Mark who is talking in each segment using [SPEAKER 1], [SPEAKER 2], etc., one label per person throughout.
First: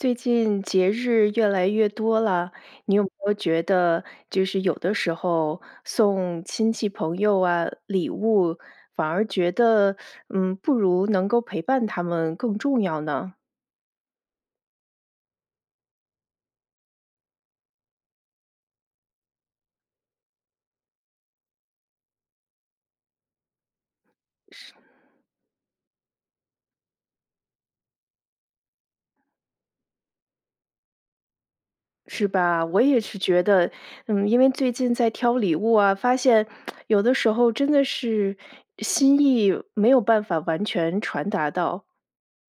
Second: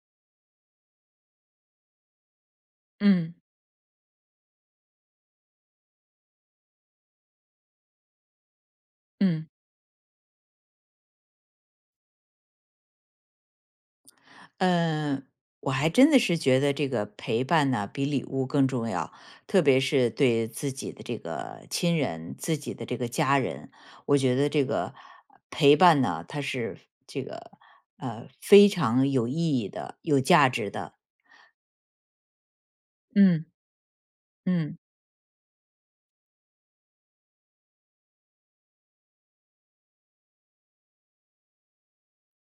[SPEAKER 1] 最近节日越来越多了，你有没
[SPEAKER 2] 嗯。
[SPEAKER 1] 有觉得就是有的时候送亲戚朋友啊礼物，反而
[SPEAKER 2] 嗯。
[SPEAKER 1] 觉得，嗯，不如能够陪伴他们更重要呢？
[SPEAKER 2] 呃，我还真的是觉得这个陪伴呢，比礼物更重要。特别是对自己的这个亲人、自己的这个家人，我觉得这个陪伴呢，它是这个，呃，非常有意义的、有价值的。
[SPEAKER 1] 是吧，我也是觉
[SPEAKER 2] 嗯。
[SPEAKER 1] 得，嗯，因为最
[SPEAKER 2] 嗯。
[SPEAKER 1] 近在挑礼物啊，发现 有的时候真的是心意没有办法完全传达到。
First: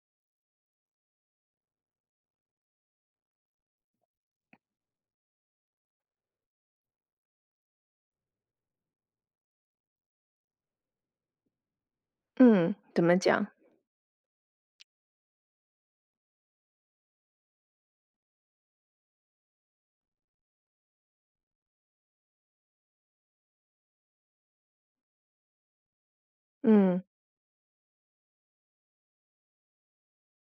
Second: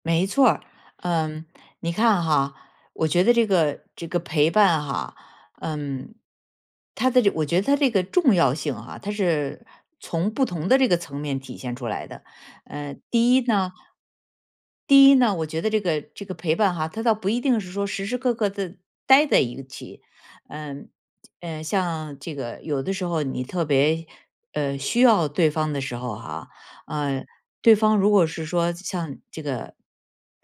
[SPEAKER 2] 没错儿，嗯。你看哈，我觉得这个这个陪伴哈，嗯。它的这我觉得它这个重要性啊，它是从不同的这个层面体现出来的。
[SPEAKER 1] 嗯，
[SPEAKER 2] 呃，
[SPEAKER 1] 怎么
[SPEAKER 2] 第一
[SPEAKER 1] 讲？
[SPEAKER 2] 呢。第一呢，我觉得这个这个陪伴哈，它倒不一定是说时时刻刻地待在一起。嗯，呃，像这个有的时候你特别，呃，需要对方的时候哈，
[SPEAKER 1] 嗯。
[SPEAKER 2] 呃，对方如果是说像这个，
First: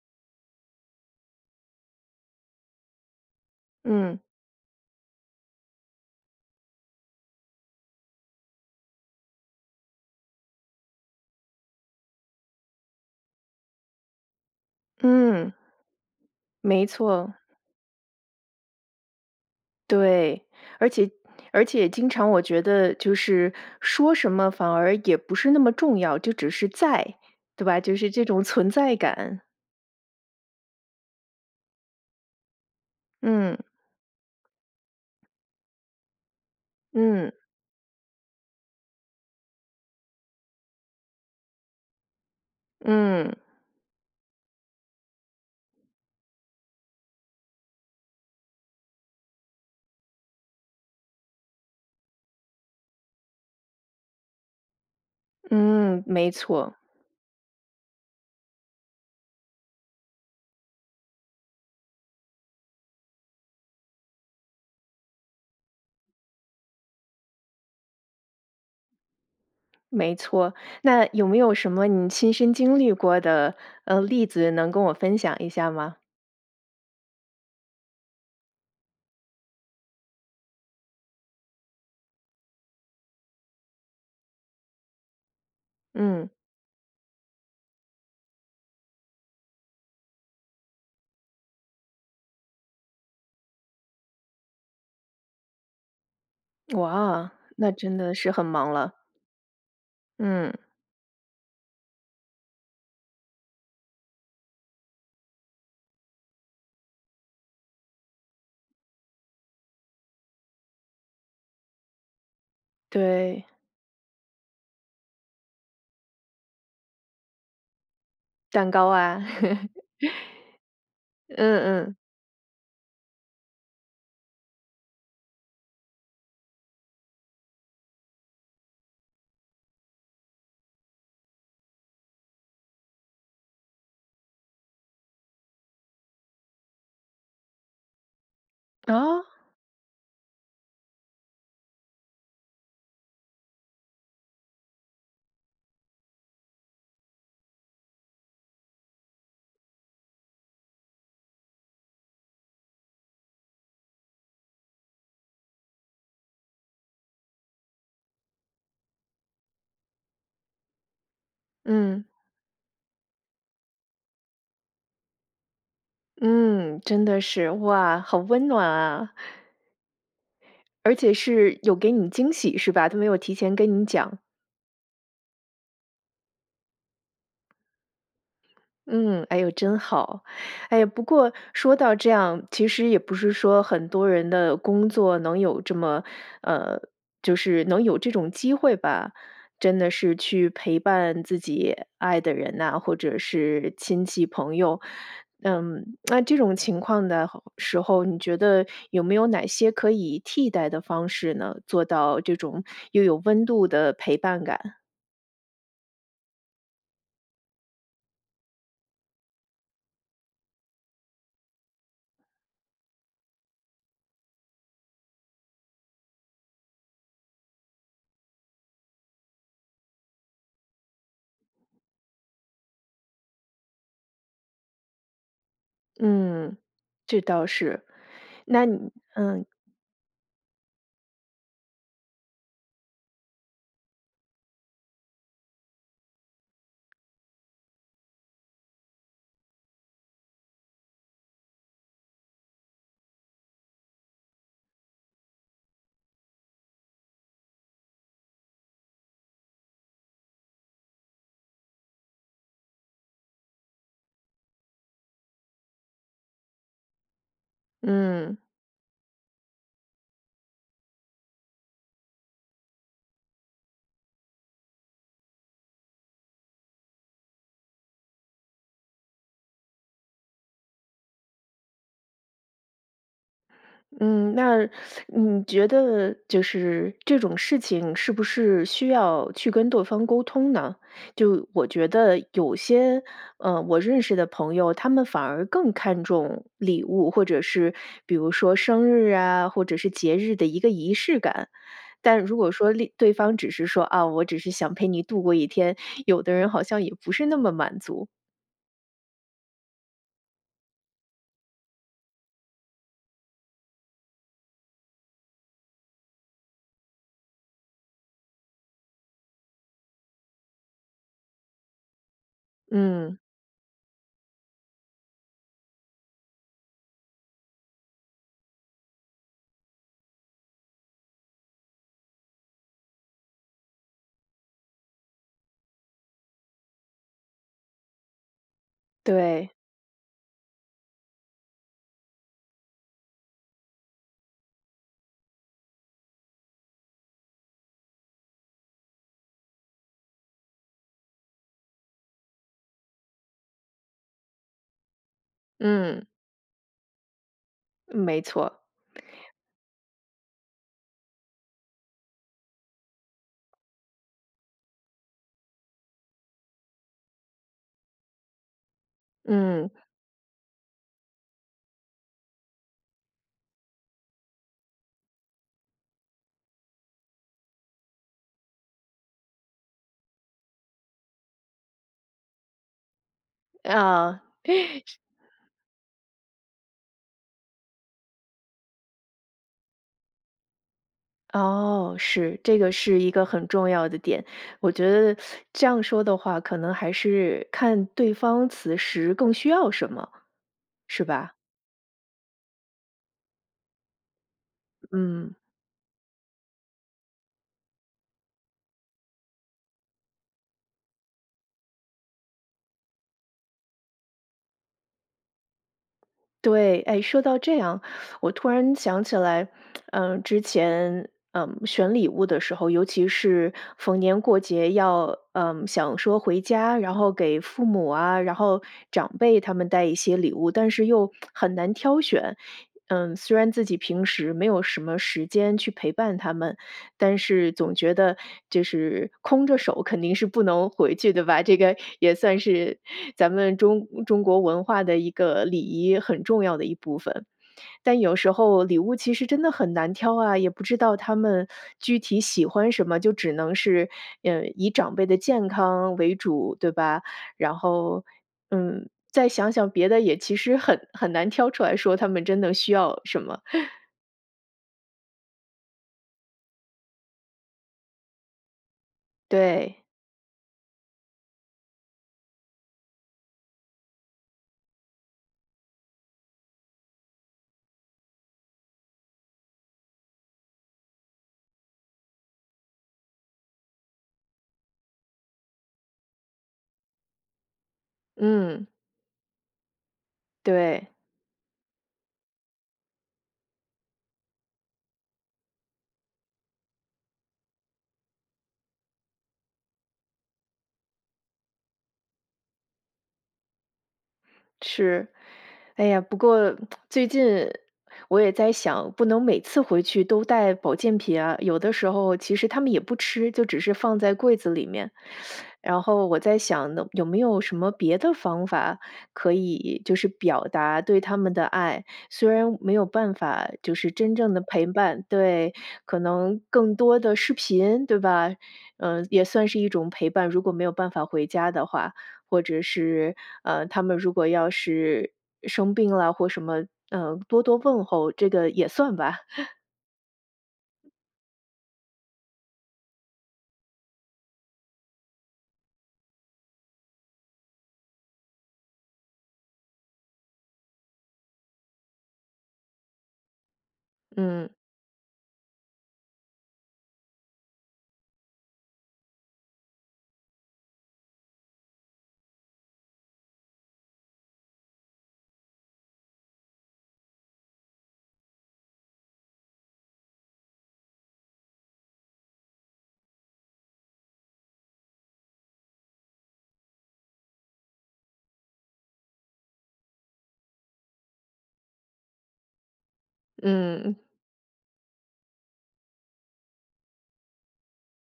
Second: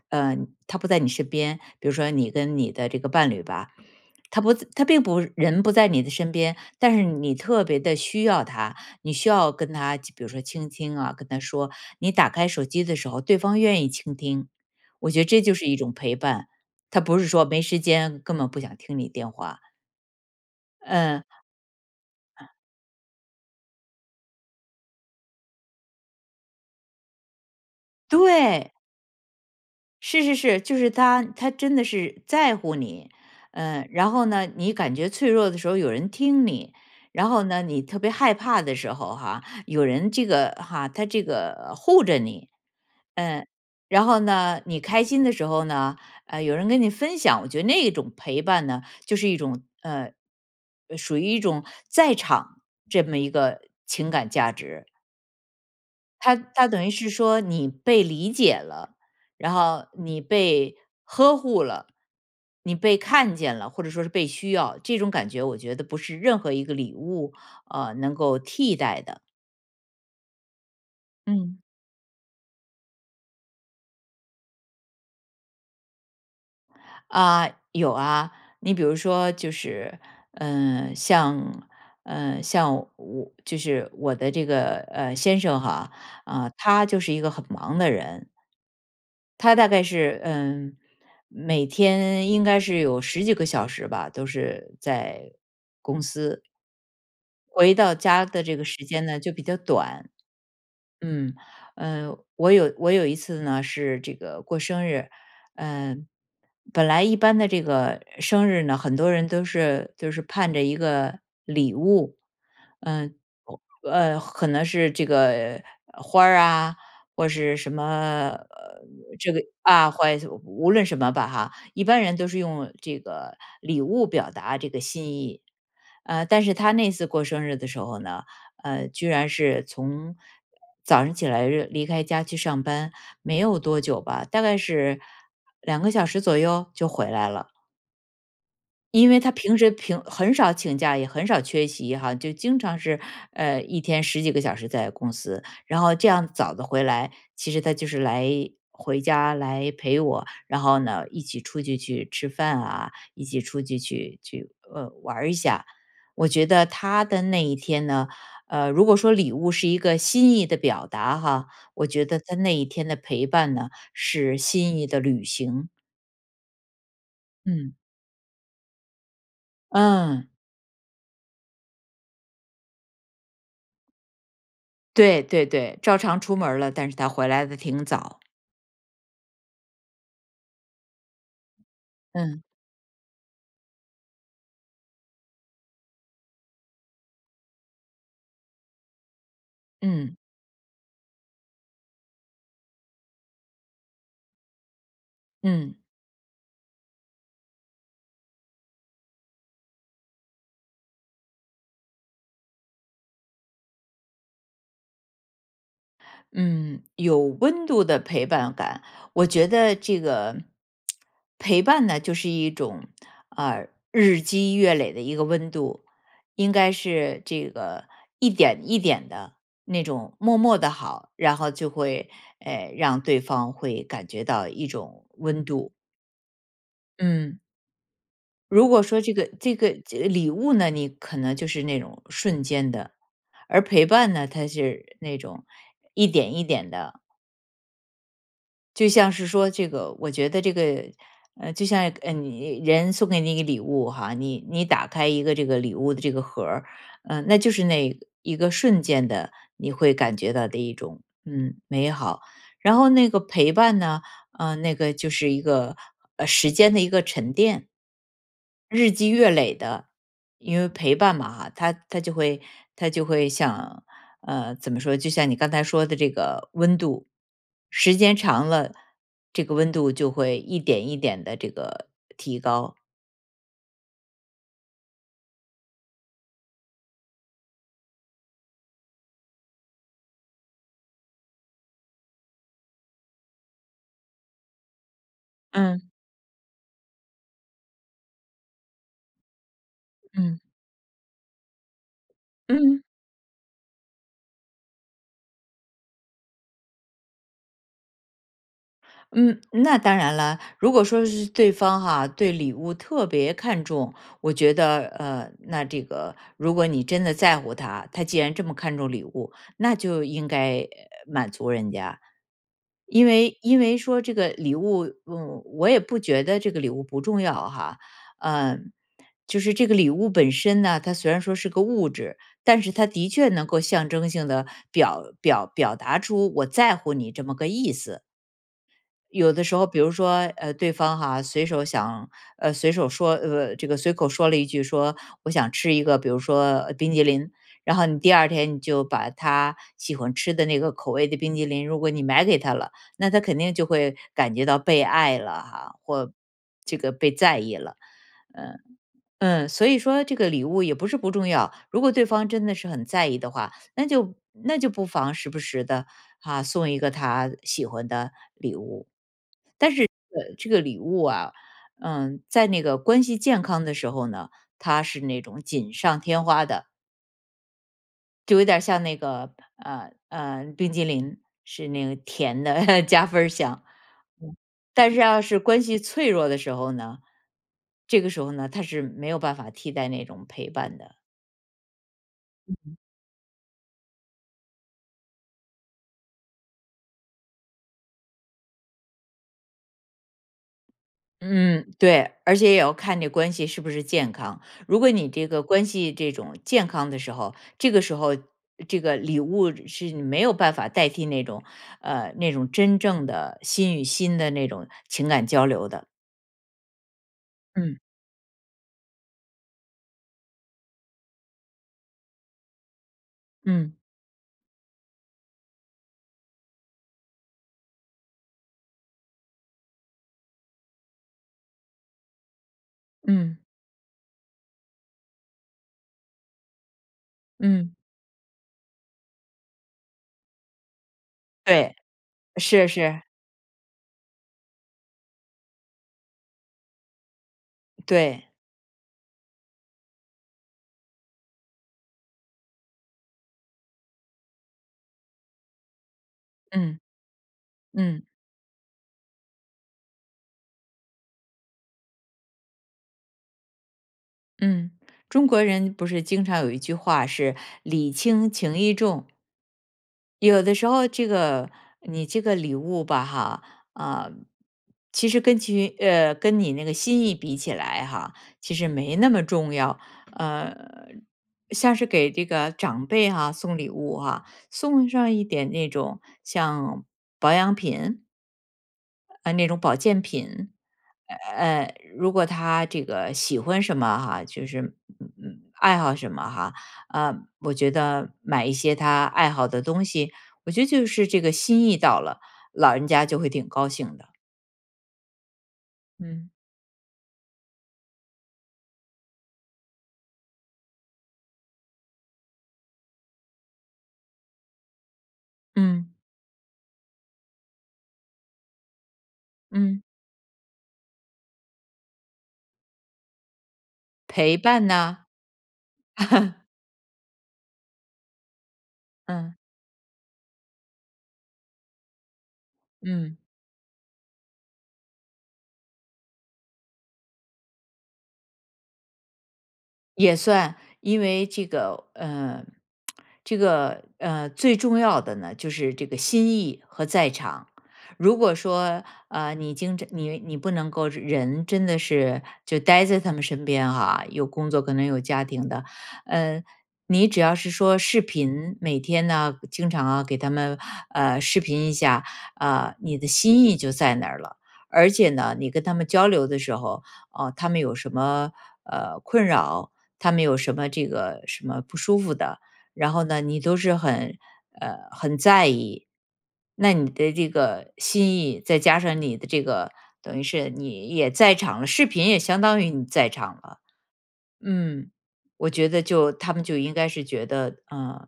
[SPEAKER 2] 呃，他不在你身边，比如说你跟你的这个伴侣吧，
[SPEAKER 1] 嗯。
[SPEAKER 2] 他不在他并不人不在你的身边，但是你特别地需要他，你需要跟他比如说倾听啊，跟他说。你打开手机的时候，对方愿意倾听，我觉得这就
[SPEAKER 1] 嗯。
[SPEAKER 2] 是一种陪伴，
[SPEAKER 1] 没
[SPEAKER 2] 它不是
[SPEAKER 1] 错。
[SPEAKER 2] 说没时间，根本不想听你电话。
[SPEAKER 1] 对，而且
[SPEAKER 2] 嗯。
[SPEAKER 1] 而且经常我觉得就是，说什么反而也不是那么重要。就只是在，对吧？就是这种存
[SPEAKER 2] 对。
[SPEAKER 1] 在感。
[SPEAKER 2] 是是是，就是他他真的是在乎你。
[SPEAKER 1] 嗯。
[SPEAKER 2] 呃，然后呢，你感觉脆弱的时候有人听你。然
[SPEAKER 1] 嗯。
[SPEAKER 2] 后呢，你特别害怕的时候哈，有人这个哈他这个护着你。
[SPEAKER 1] 嗯。
[SPEAKER 2] 嗯，然后呢，你开心的时候呢，呃，有人跟你分享。我觉得那种陪伴呢，就是一种，呃，呃，属于一种在场这么一个情感价值。
[SPEAKER 1] 嗯，没
[SPEAKER 2] 它它
[SPEAKER 1] 错。
[SPEAKER 2] 等于是说你被理解了，然后你被呵护了，你被看见了，或者说是被需要。这种感觉，我觉得不是任何一个礼物，呃，能够替代的。
[SPEAKER 1] 没错。那有没有
[SPEAKER 2] 嗯。
[SPEAKER 1] 什么你亲身经历过的，呃，例子能跟我分享一下吗？
[SPEAKER 2] 啊，有啊。你比如说就是，嗯，像，嗯，像我就是我的这个，呃，先生哈，
[SPEAKER 1] 嗯。
[SPEAKER 2] 呃，他就是一个很忙的人。他大概是，嗯，每天应该是有十几个小时吧，都是在公司，
[SPEAKER 1] 哇，那
[SPEAKER 2] 回到
[SPEAKER 1] 真的
[SPEAKER 2] 家
[SPEAKER 1] 是
[SPEAKER 2] 的
[SPEAKER 1] 很
[SPEAKER 2] 这个
[SPEAKER 1] 忙
[SPEAKER 2] 时
[SPEAKER 1] 了。
[SPEAKER 2] 间呢就比较短。
[SPEAKER 1] 嗯。
[SPEAKER 2] 嗯，呃，我有我有一次呢是这个过生日，嗯，本来一般的这个生日呢，很多人都是都是盼着一个礼物。嗯，
[SPEAKER 1] 对。
[SPEAKER 2] 呃，可能是这个，呃，花儿啊，或是什么，
[SPEAKER 1] 蛋
[SPEAKER 2] 呃，
[SPEAKER 1] 糕啊，
[SPEAKER 2] 这个，啊，怀无论什么吧哈，
[SPEAKER 1] 嗯
[SPEAKER 2] 一
[SPEAKER 1] 嗯。
[SPEAKER 2] 般人都是用这个礼物表达这个心意。呃，但是他那次过生日的时候呢，呃，居然是从早上起来喏离开家去上班，没有多久吧，大概是2个小时左右？就回来了。因为
[SPEAKER 1] 啊？
[SPEAKER 2] 他平时平很少请假，也很少缺席哈，就经常是，呃，一天十几个小时在公司。然后这样早地回来，其实他就是来回家来陪我。然后呢，一起出去，去吃饭啊，一起出去，去去呃，玩一下。我觉得他的那一天呢，呃，如果说礼物是一个心意的表达哈，我
[SPEAKER 1] 嗯。
[SPEAKER 2] 觉得他那一天的陪伴呢，是心意的履行。
[SPEAKER 1] 嗯，真的是。
[SPEAKER 2] 嗯。
[SPEAKER 1] 哇，好温暖啊！
[SPEAKER 2] 嗯。
[SPEAKER 1] 而且是有给你惊喜是吧？都没有提前跟你讲。
[SPEAKER 2] 对对对，照常出门了，但是他回来得挺早。
[SPEAKER 1] 嗯，哎哟，真好。哎，不过说到这
[SPEAKER 2] 嗯。
[SPEAKER 1] 样，其实也不是说很多人的工作能有这么呃，就是能有这种机会吧，真的
[SPEAKER 2] 嗯。
[SPEAKER 1] 是去陪伴自己爱的人呐，或者是亲戚、朋友。
[SPEAKER 2] 嗯。
[SPEAKER 1] 嗯，那这种情况的候时候，你觉得有没有哪些可以替代的方式呢？做到这种又有温度的陪伴感。
[SPEAKER 2] 嗯，有温度的陪伴感。我觉得这个 陪伴呢，就是一种，呃，日积月累的一个温度。应该是这个一点一点的，那种默默的好，然后就会，呃，让对方会感觉到一种温度。
[SPEAKER 1] 嗯，这
[SPEAKER 2] 嗯。
[SPEAKER 1] 倒是。那
[SPEAKER 2] 如果
[SPEAKER 1] 你
[SPEAKER 2] 说这个
[SPEAKER 1] 嗯。
[SPEAKER 2] 这个介礼物呢，你可能就是那种瞬间的。而陪伴呢，它就是那种一点一点的。就像是说这个我觉得这个呃，就像，呃，你人送给你一个礼物哈，你你打开一个这个礼物的这个盒儿，嗯，那就是那一个瞬间的、你会感觉到的一种，嗯，美好。然后那个陪伴呢，呃，那个就是一个，呃，时间的一个沉淀。
[SPEAKER 1] 嗯。
[SPEAKER 2] 日积月累的。因为陪伴嘛哈，它它就会它就会像呃，怎么说，就像你刚才说的这个温度。时间长了，这个温度就会一点一点地这个提高。
[SPEAKER 1] 嗯，那 你觉得就是这种事情是不是需要去跟对方沟通呢？就我觉得有些，呃，我认识的朋友，他们反而更
[SPEAKER 2] 嗯。
[SPEAKER 1] 看重礼物，或者是比如说生日啊，或者是节日
[SPEAKER 2] 嗯。
[SPEAKER 1] 的一个仪式感，但如果说
[SPEAKER 2] 嗯。
[SPEAKER 1] 另对方只是说啊：“我只是想陪你度过一天。”有的人好像也不是那么满足。
[SPEAKER 2] 嗯，那当然了，如果说是对方哈对礼物特别看重，我觉得，呃，那这个如果你真的在乎他，他既然这么看重礼物，那就应该满足人家。因
[SPEAKER 1] 嗯。
[SPEAKER 2] 为因为说这个礼物，嗯，我也不觉得这个礼物不重要哈。嗯，就是这个礼物本身呢，它虽然说是个物质，但是它的确能够象征性地表表表达出我在乎你这么个意思。有的
[SPEAKER 1] 对。
[SPEAKER 2] 时候比如说，呃，对方哈，随手想呃，随手说呃，这个随口说了一句说：“我想吃一个，比如说冰淇淋。”然后你第二天你就把他喜欢吃的那个口味的冰淇淋，如果你买给他了，那他肯定就会感觉到被爱了哈，
[SPEAKER 1] 嗯。
[SPEAKER 2] 或这个被在意了。
[SPEAKER 1] 没
[SPEAKER 2] 嗯，
[SPEAKER 1] 错。
[SPEAKER 2] 嗯，所以说这个礼物也不是不重要，如果对方真的是很在意的话，那就那就不妨时不时地，啊，送一个他喜欢的礼物。
[SPEAKER 1] 嗯。
[SPEAKER 2] 但是这个这个礼物啊，嗯，在那个关系健康的时候呢，它是那种锦上添花的。就有点像那个，呃，呃，冰淇淋，是那个甜的 加分儿项。
[SPEAKER 1] 嗯。
[SPEAKER 2] 嗯，但是
[SPEAKER 1] 是
[SPEAKER 2] 要是关系脆弱的时候呢，这个时候呢，它是没有办法替代那种陪伴的。
[SPEAKER 1] 哦，是，
[SPEAKER 2] 嗯
[SPEAKER 1] 这个
[SPEAKER 2] 嗯。
[SPEAKER 1] 是一个很重要的点。我觉得 这样说的话，可能还是看对方此时更需要什么，是吧？
[SPEAKER 2] 嗯，对。而且也要看这关系是不是健康，如果你这
[SPEAKER 1] 嗯。
[SPEAKER 2] 个关系这种健康的时候，这个时候，这个礼物是没有办法代替那种，呃，那种真正的心与心的那种情感交流的。
[SPEAKER 1] 对，哎，说到这
[SPEAKER 2] 嗯。
[SPEAKER 1] 样，我突然想起来，呃，之前，呃，选礼物的时候，尤其是
[SPEAKER 2] 嗯。
[SPEAKER 1] 逢年过节要，呃，想说回家，然后给父母啊，然后长辈他们带一些礼物，但是又 很难挑选。嗯，虽
[SPEAKER 2] 嗯。
[SPEAKER 1] 然自己平时没有什么时间去陪伴他们，但是
[SPEAKER 2] 嗯。
[SPEAKER 1] 总觉得就是空着手肯定是不能回去的吧，这
[SPEAKER 2] 对。
[SPEAKER 1] 个也算
[SPEAKER 2] 是
[SPEAKER 1] 是
[SPEAKER 2] 是。
[SPEAKER 1] 咱们中中国文化的一个礼仪，很重要的一部分。但有
[SPEAKER 2] 对。
[SPEAKER 1] 时候礼物其实真的很难挑啊，也不知道他们具体喜欢什么，就只能是，呃，以长辈的健康为主，对
[SPEAKER 2] 嗯。
[SPEAKER 1] 吧？然后，
[SPEAKER 2] 嗯。
[SPEAKER 1] 嗯，再想想别的也其实很很难挑出来说他们真的需要什么。
[SPEAKER 2] 嗯，中国人不是经常有一句话是礼轻情义重。
[SPEAKER 1] 对。
[SPEAKER 2] 有的时候这个你这个礼物吧哈，呃，其实跟据呃，跟你那个心意比起来哈，其实没那么重要，呃，像是给这个长辈哈，送礼物啊，送上一点那种像保养品
[SPEAKER 1] 嗯。
[SPEAKER 2] 呃，那种保健品，
[SPEAKER 1] 对。
[SPEAKER 2] 呃，如果他这个喜欢什么哈，就是嗯，嗯，爱好什么哈，呃，我觉得买一些他爱好的东西，我觉得就是这个心意到了，老人家就会挺高兴的。
[SPEAKER 1] 是，哎呀，不
[SPEAKER 2] 嗯。
[SPEAKER 1] 过 最近我也在想，不能每次回去都带保健品啊，有的时候其实他们也不吃，就只是放在柜子里面。然
[SPEAKER 2] 嗯。
[SPEAKER 1] 后我在想呢，有没有什么别的方法可
[SPEAKER 2] 嗯。
[SPEAKER 1] 以就是表达对他们的爱。虽然没有办法就是真正
[SPEAKER 2] 陪
[SPEAKER 1] 的
[SPEAKER 2] 伴
[SPEAKER 1] 陪
[SPEAKER 2] 呐。
[SPEAKER 1] 伴，对，可能 更多的视频对吧，嗯，也
[SPEAKER 2] 嗯。
[SPEAKER 1] 算是一种陪伴，如果没有办法回家的话。或者
[SPEAKER 2] 嗯。
[SPEAKER 1] 是，呃，他们如果要是生病了或什么，呃，多多问候，这个也算吧。
[SPEAKER 2] 也算，因为这个呃，这个呃，最重要的呢，就是这个心意和在场。如果说，呃，你经常你你不能够人真的是就待在他们身边啊，有工
[SPEAKER 1] 嗯。
[SPEAKER 2] 作，可能有家庭的。呃，你只要是说视频，每天呢经常啊，给他们，呃，视频一下，啊，你的心意就在那儿了。而且呢，你跟他们交流的时候，啊，他们有什么，呃，困扰，他们有什么这个什么不舒服的，然后呢，你都是很，呃，很在意。那你的这个心意，再加上你的这个等于是你也在场了，视频也相当于你在场了。
[SPEAKER 1] 嗯。
[SPEAKER 2] 嗯，我觉得就他们就应该是觉得，呃，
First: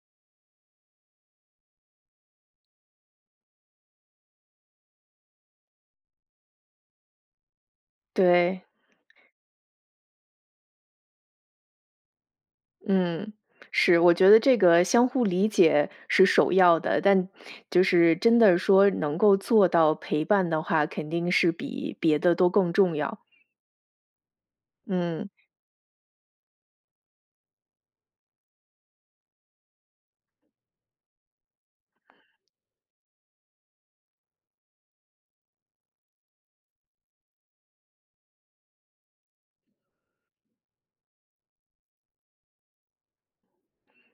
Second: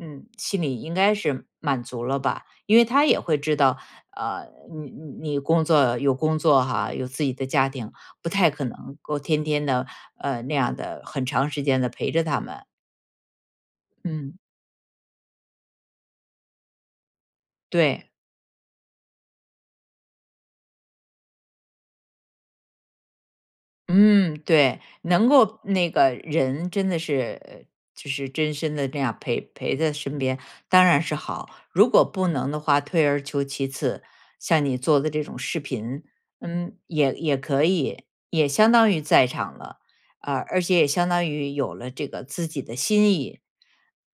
[SPEAKER 2] 嗯心里应该是满足了吧。因为他也会知道，呃你你你工作有工作哈，有自己的家庭，不太
[SPEAKER 1] 对。
[SPEAKER 2] 可能够天天地，呃，那样的很长时间地陪着他们。
[SPEAKER 1] 嗯，是。我觉
[SPEAKER 2] 嗯。
[SPEAKER 1] 得这个相互理解是首要的，但就
[SPEAKER 2] 对。
[SPEAKER 1] 是真的说能够做到陪伴的话，肯定是比别的都更重要。
[SPEAKER 2] 嗯，对。能
[SPEAKER 1] 嗯。
[SPEAKER 2] 够那个人真的是就是真身地那样儿陪陪在身边，当然是好。如果不能的话，退而求其次，像你做的这种视频，嗯，也也可以，也相当于在场了，啊，而且也相当于有了这个自己的心意，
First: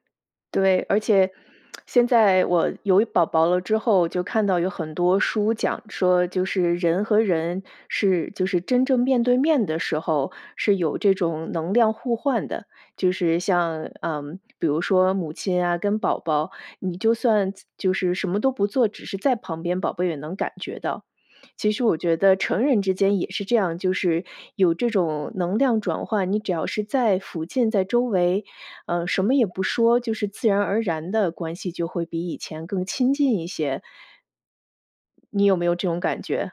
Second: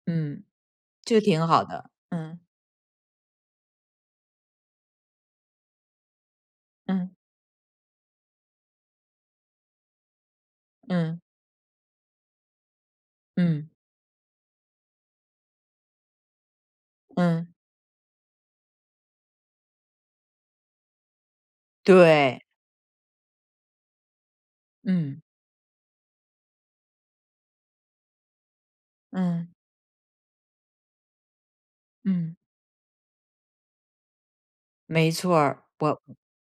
[SPEAKER 2] 嗯，
[SPEAKER 1] 对，而
[SPEAKER 2] 就
[SPEAKER 1] 且
[SPEAKER 2] 挺好 的，
[SPEAKER 1] 现
[SPEAKER 2] 嗯。
[SPEAKER 1] 在我有宝宝了之后，就看到有很多书讲说，就是人
[SPEAKER 2] 嗯。
[SPEAKER 1] 和人是就是真正面对面的时候，是有这
[SPEAKER 2] 嗯。
[SPEAKER 1] 种能量互换的。就是
[SPEAKER 2] 嗯。
[SPEAKER 1] 像，嗯，比如说母亲啊跟宝宝，你就算
[SPEAKER 2] 嗯。
[SPEAKER 1] 就是什么都不做，只是在旁边，宝贝也能感觉到。其实我觉得
[SPEAKER 2] 对。
[SPEAKER 1] 成人之间也是这样，就是有这
[SPEAKER 2] 嗯。
[SPEAKER 1] 种能量转换，你只要是在附近在周围，呃，什么也
[SPEAKER 2] 嗯。
[SPEAKER 1] 不说，就是自然而然的关系就会比
[SPEAKER 2] 嗯。
[SPEAKER 1] 以前更亲近一些。
[SPEAKER 2] 没错
[SPEAKER 1] 你有
[SPEAKER 2] 儿，
[SPEAKER 1] 没有这
[SPEAKER 2] 我
[SPEAKER 1] 种感觉？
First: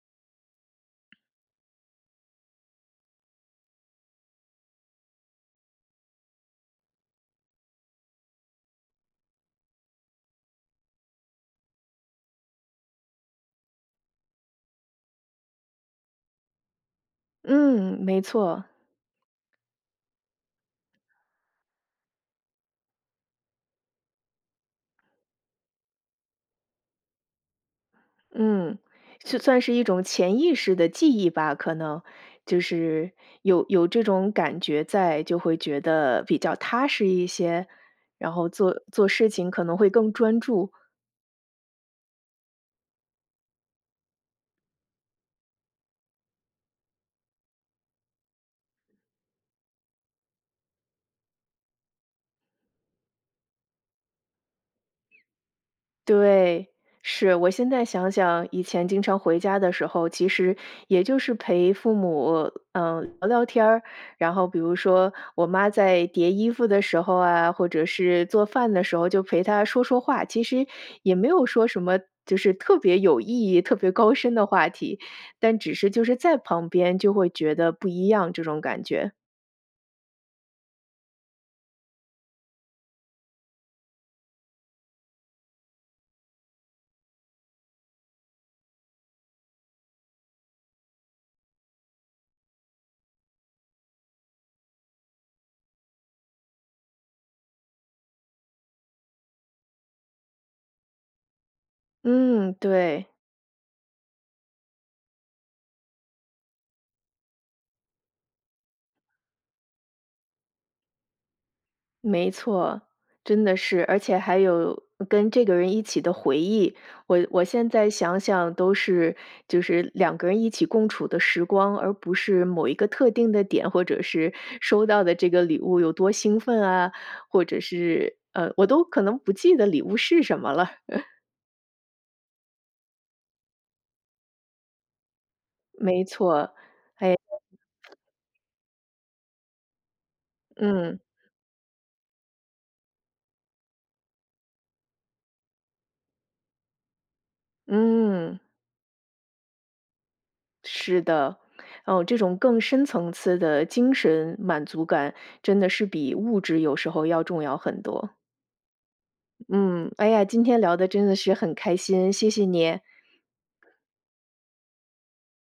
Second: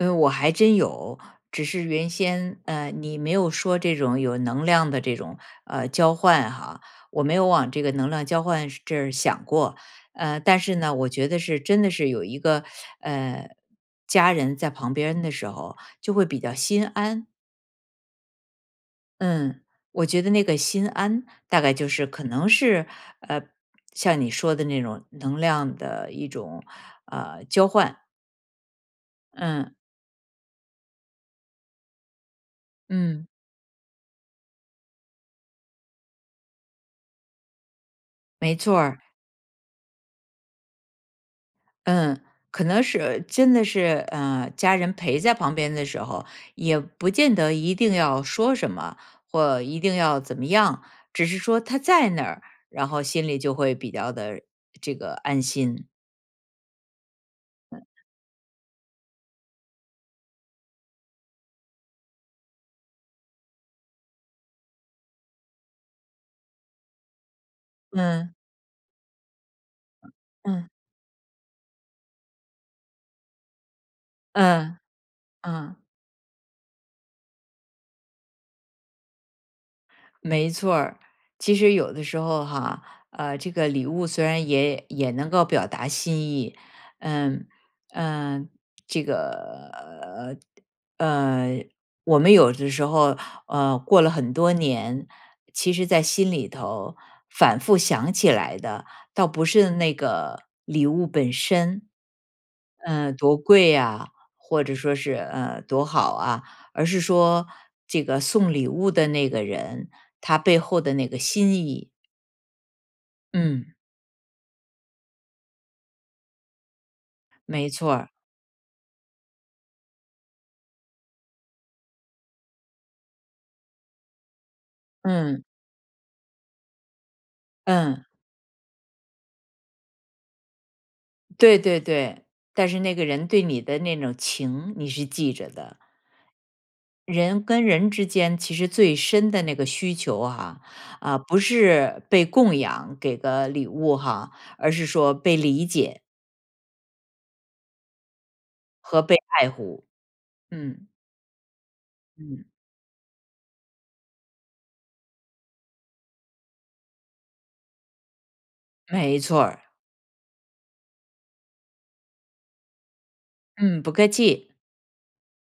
[SPEAKER 2] 嗯，我还真有，只是原先，呃，你没有说这种有能量的这种，呃，交换哈，我没有往这个能量交换这儿想过。呃，但是呢，我觉得是真的是有一个，呃，家人在旁边的时候就会比较心安。
[SPEAKER 1] 嗯，没错。
[SPEAKER 2] 嗯，我觉得那个心安，大概就是可能是，呃像你说的那种，能量的一种，呃，交换。
[SPEAKER 1] 嗯，就算是
[SPEAKER 2] 呃。
[SPEAKER 1] 一种潜意识的记忆吧，可能，就是
[SPEAKER 2] 嗯。
[SPEAKER 1] 有有这种感觉在，就会觉得比较踏实一些？然后
[SPEAKER 2] 没错
[SPEAKER 1] 做
[SPEAKER 2] 儿。
[SPEAKER 1] 做事情可能会更专注。
[SPEAKER 2] 嗯，可能是真的是呃，家人陪在旁边的时候，也不见得一定要说什么，或一定要怎么样。只是说他在那儿，然后心里就会比较地这个安心。
[SPEAKER 1] 对，是。我现在
[SPEAKER 2] 嗯。
[SPEAKER 1] 想想，以前经常回家的时候，其实也就是陪父母嗯，聊聊天。然后比如说，我妈在叠衣服的时候啊，或者是
[SPEAKER 2] 嗯。
[SPEAKER 1] 做饭的时候，就陪她说说话。其
[SPEAKER 2] 嗯。
[SPEAKER 1] 实也没有说什么就是特别有意义、特别高深的话
[SPEAKER 2] 嗯，
[SPEAKER 1] 题，但只
[SPEAKER 2] 呃。
[SPEAKER 1] 是就是在旁边就会觉得不一样，这种感觉。
[SPEAKER 2] 没错儿。其实有的时候哈，呃，这个礼物虽然也也能够表达心意，嗯，呃，这个呃，呃，我们有的时候，呃，过了很多年，其实在心里头反复想起来的，倒不是那个礼物本身，
[SPEAKER 1] 嗯，对。
[SPEAKER 2] 呃，多贵呀或者说是，呃，多好啊。而是说这个送礼物的那个人，他背后的那个心意。
[SPEAKER 1] 没错，真的
[SPEAKER 2] 嗯。
[SPEAKER 1] 是，而且还有跟这个人一起的回忆，我我现
[SPEAKER 2] 没
[SPEAKER 1] 在
[SPEAKER 2] 错儿。
[SPEAKER 1] 想想都是，就是两个人一起共处的时光，而不是某一个特定的点，或者是收到的这个
[SPEAKER 2] 嗯。
[SPEAKER 1] 礼物有多兴奋啊，或者
[SPEAKER 2] 嗯。
[SPEAKER 1] 是呃，我都可能不记得礼物是什么了。
[SPEAKER 2] 对对对，但是那个人对你的那种情，你是记着的。
[SPEAKER 1] 没错。哎。
[SPEAKER 2] 人跟人
[SPEAKER 1] [unintelligible]
[SPEAKER 2] 之间其实最深的那个需求哈，
[SPEAKER 1] 嗯。
[SPEAKER 2] 啊，不是被供养给个礼物哈，而是说被理解。
[SPEAKER 1] 嗯。
[SPEAKER 2] 和被爱护，嗯。
[SPEAKER 1] 是的，哦，这种
[SPEAKER 2] 嗯。
[SPEAKER 1] 更深层次的精神满足感，真的是比物质有时候要重要很多。
[SPEAKER 2] 没错儿。
[SPEAKER 1] 嗯，哎呀今天聊得真的是很开心，谢谢你。
[SPEAKER 2] 嗯，不客气。